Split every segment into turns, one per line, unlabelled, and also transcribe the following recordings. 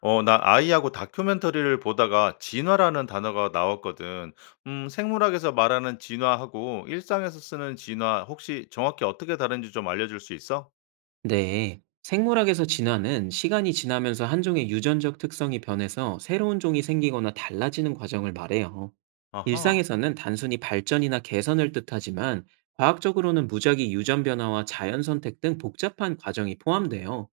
나 아이하고 다큐멘터리를 보다가 진화라는 단어가 나왔거든. 생물학에서 말하는 진화하고 일상에서 쓰는 진화 혹시 정확히 어떻게 다른지 좀 알려줄 수 있어?
네, 생물학에서 진화는 시간이 지나면서 한 종의 유전적 특성이 변해서 새로운 종이 생기거나 달라지는 과정을 말해요.
아하.
일상에서는 단순히 발전이나 개선을 뜻하지만 과학적으로는 무작위 유전 변화와 자연 선택 등 복잡한 과정이 포함돼요.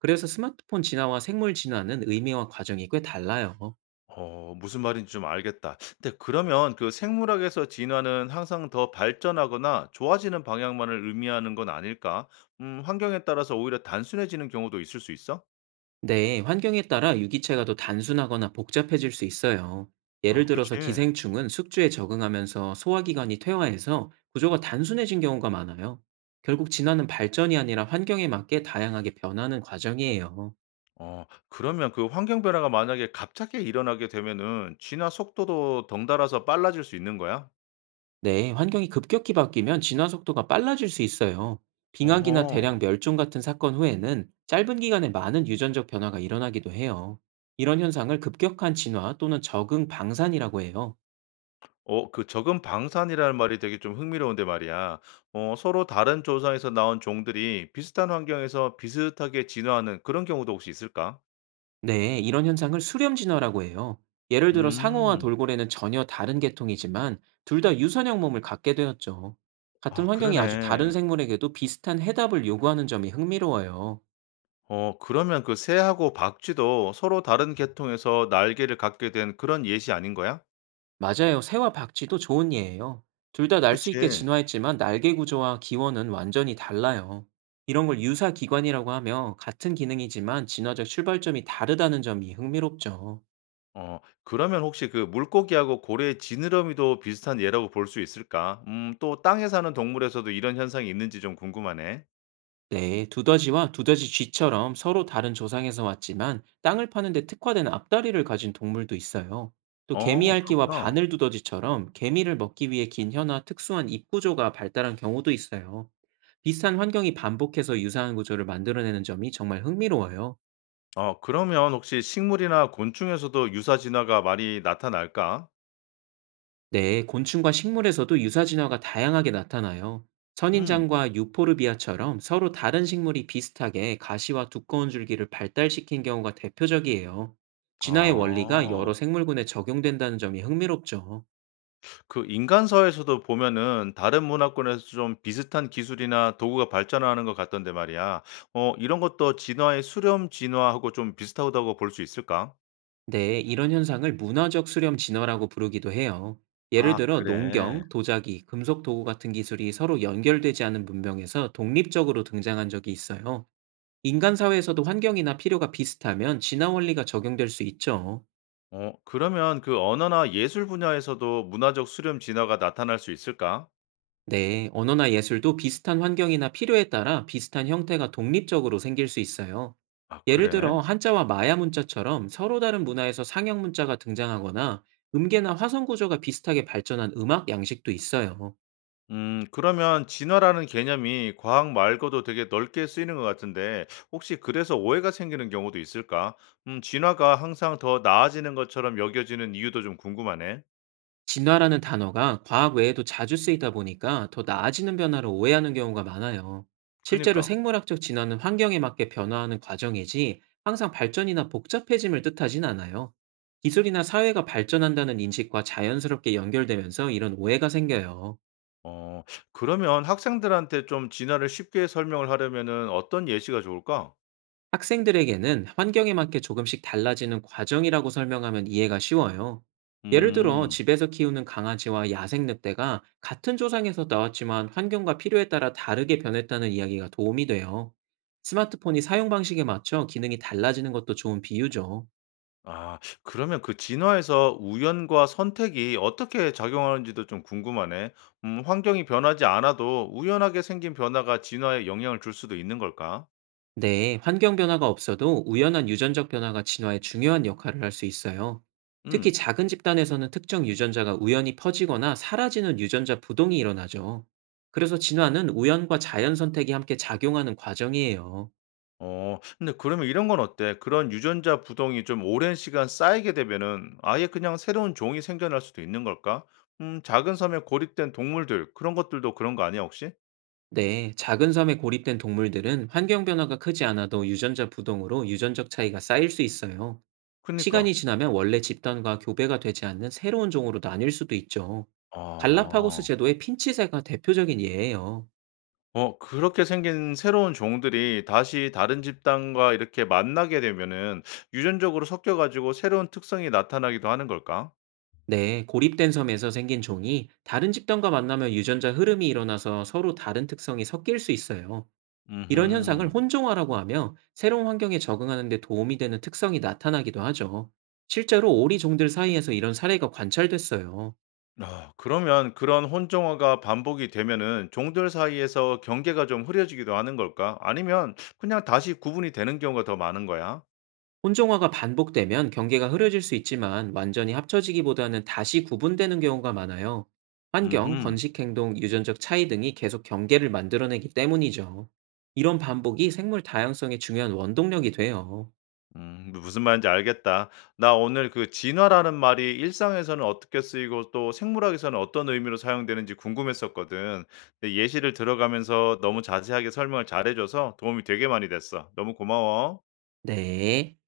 그래서 스마트폰 진화와 생물 진화는 의미와 과정이 꽤 달라요.
무슨 말인지 좀 알겠다. 근데 그러면 그 생물학에서 진화는 항상 더 발전하거나 좋아지는 방향만을 의미하는 건 아닐까? 환경에 따라서 오히려 단순해지는 경우도 있을 수 있어?
네, 환경에 따라 유기체가 더 단순하거나 복잡해질 수 있어요. 예를
아, 그치.
들어서 기생충은 숙주에 적응하면서 소화기관이 퇴화해서 구조가 단순해진 경우가 많아요. 결국 진화는 발전이 아니라 환경에 맞게 다양하게 변하는 과정이에요.
그러면 그 환경 변화가 만약에 갑자기 일어나게 되면은 진화 속도도 덩달아서 빨라질 수 있는 거야?
네, 환경이 급격히 바뀌면 진화 속도가 빨라질 수 있어요. 빙하기나 대량
어허.
멸종 같은 사건 후에는 짧은 기간에 많은 유전적 변화가 일어나기도 해요. 이런 현상을 급격한 진화 또는 적응 방산이라고 해요.
그 적은 방산이라는 말이 되게 좀 흥미로운데 말이야. 서로 다른 조상에서 나온 종들이 비슷한 환경에서 비슷하게 진화하는 그런 경우도 혹시 있을까?
네, 이런 현상을 수렴 진화라고 해요. 예를 들어 상어와
음.
돌고래는 전혀 다른 계통이지만 둘 다 유선형 몸을 갖게 되었죠. 같은
아
환경이 아주 다른
그러네.
생물에게도 비슷한 해답을 요구하는 점이 흥미로워요.
그러면 그 새하고 박쥐도 서로 다른 계통에서 날개를 갖게 된 그런 예시 아닌 거야?
맞아요. 새와 박쥐도 좋은 예예요. 둘 다 날 수 있게
그치.
진화했지만 날개 구조와 기원은 완전히 달라요. 이런 걸 유사 기관이라고 하며 같은 기능이지만 진화적 출발점이 다르다는 점이 흥미롭죠.
그러면 혹시 그 물고기하고 고래의 지느러미도 비슷한 예라고 볼 수 있을까? 또 땅에 사는 동물에서도 이런 현상이 있는지 좀 궁금하네.
네, 두더지와 두더지 쥐처럼 서로 다른 조상에서 왔지만 땅을 파는데 특화된 앞다리를 가진 동물도 있어요. 또 개미핥기와
그렇구나.
바늘 두더지처럼 개미를 먹기 위해 긴 혀나 특수한 입 구조가 발달한 경우도 있어요. 비슷한 환경이 반복해서 유사한 구조를 만들어내는 점이 정말 흥미로워요.
그러면 혹시 식물이나 곤충에서도 유사 진화가 많이 나타날까?
네, 곤충과 식물에서도 유사 진화가 다양하게 나타나요.
음.
선인장과 유포르비아처럼 서로 다른 식물이 비슷하게 가시와 두꺼운 줄기를 발달시킨 경우가 대표적이에요. 진화의 원리가 여러
아.
생물군에 적용된다는 점이 흥미롭죠.
그 인간사에서도 보면은 다른 문화권에서 좀 비슷한 기술이나 도구가 발전하는 것 같던데 말이야. 이런 것도 진화의 수렴 진화하고 좀 비슷하다고 볼 수 있을까?
네, 이런 현상을 문화적 수렴 진화라고 부르기도 해요. 예를
아
들어
그래.
농경, 도자기, 금속 도구 같은 기술이 서로 연결되지 않은 문명에서 독립적으로 등장한 적이 있어요. 인간 사회에서도 환경이나 필요가 비슷하면 진화 원리가 적용될 수 있죠.
그러면 그 언어나 예술 분야에서도 문화적 수렴 진화가 나타날 수 있을까?
네, 언어나 예술도 비슷한 환경이나 필요에 따라 비슷한 형태가 독립적으로 생길 수 있어요.
아,
예를
그래?
들어, 한자와 마야 문자처럼 서로 다른 문화에서 상형 문자가 등장하거나 음계나 화성 구조가 비슷하게 발전한 음악 양식도 있어요.
그러면 진화라는 개념이 과학 말고도 되게 넓게 쓰이는 것 같은데, 혹시 그래서 오해가 생기는 경우도 있을까? 진화가 항상 더 나아지는 것처럼 여겨지는 이유도 좀 궁금하네.
진화라는 단어가 과학 외에도 자주 쓰이다 보니까 더 나아지는 변화를 오해하는 경우가 많아요. 실제로
그니까.
생물학적 진화는 환경에 맞게 변화하는 과정이지 항상 발전이나 복잡해짐을 뜻하진 않아요. 기술이나 사회가 발전한다는 인식과 자연스럽게 연결되면서 이런 오해가 생겨요.
어, 그러면 학생들한테 좀 진화를 쉽게 설명을 하려면은 어떤 예시가 좋을까?
학생들에게는 환경에 맞게 조금씩 달라지는 과정이라고 설명하면 이해가 쉬워요. 예를 들어
음.
집에서 키우는 강아지와 야생 늑대가 같은 조상에서 나왔지만 환경과 필요에 따라 다르게 변했다는 이야기가 도움이 돼요. 스마트폰이 사용 방식에 맞춰 기능이 달라지는 것도 좋은 비유죠.
아 그러면 그 진화에서 우연과 선택이 어떻게 작용하는지도 좀 궁금하네. 환경이 변하지 않아도 우연하게 생긴 변화가 진화에 영향을 줄 수도 있는 걸까?
네, 환경 변화가 없어도 우연한 유전적 변화가 진화에 중요한 역할을 할 수 있어요. 특히
음.
작은 집단에서는 특정 유전자가 우연히 퍼지거나 사라지는 유전자 부동이 일어나죠. 그래서 진화는 우연과 자연 선택이 함께 작용하는 과정이에요.
근데 그러면 이런 건 어때? 그런 유전자 부동이 좀 오랜 시간 쌓이게 되면은 아예 그냥 새로운 종이 생겨날 수도 있는 걸까? 작은 섬에 고립된 동물들 그런 것들도 그런 거 아니야 혹시?
네, 작은 섬에 고립된 동물들은 환경 변화가 크지 않아도 유전자 부동으로 유전적 차이가 쌓일 수 있어요. 시간이
그니까.
지나면 원래 집단과 교배가 되지 않는 새로운 종으로 나뉠 수도 있죠. 갈라파고스
아.
제도의 핀치새가 대표적인 예예요.
그렇게 생긴 새로운 종들이 다시 다른 집단과 이렇게 만나게 되면은 유전적으로 섞여 가지고 새로운 특성이 나타나기도 하는 걸까?
네, 고립된 섬에서 생긴 종이 다른 집단과 만나면 유전자 흐름이 일어나서 서로 다른 특성이 섞일 수 있어요. 이런 현상을
음
혼종화라고 하며 새로운 환경에 적응하는 데 도움이 되는 특성이 나타나기도 하죠. 실제로 오리 종들 사이에서 이런 사례가 관찰됐어요.
아 그러면 그런 혼종화가 반복이 되면은 종들 사이에서 경계가 좀 흐려지기도 하는 걸까? 아니면 그냥 다시 구분이 되는 경우가 더 많은 거야?
혼종화가 반복되면 경계가 흐려질 수 있지만 완전히 합쳐지기보다는 다시 구분되는 경우가 많아요. 환경,
음흠.
번식 행동, 유전적 차이 등이 계속 경계를 만들어내기 때문이죠. 이런 반복이 생물 다양성의 중요한 원동력이 돼요.
무슨 말인지 알겠다. 나 오늘 그 진화라는 말이 일상에서는 어떻게 쓰이고 또 생물학에서는 어떤 의미로 사용되는지 궁금했었거든. 근데 예시를 들어가면서 너무 자세하게 설명을 잘해줘서 도움이 되게 많이 됐어. 너무 고마워.
네.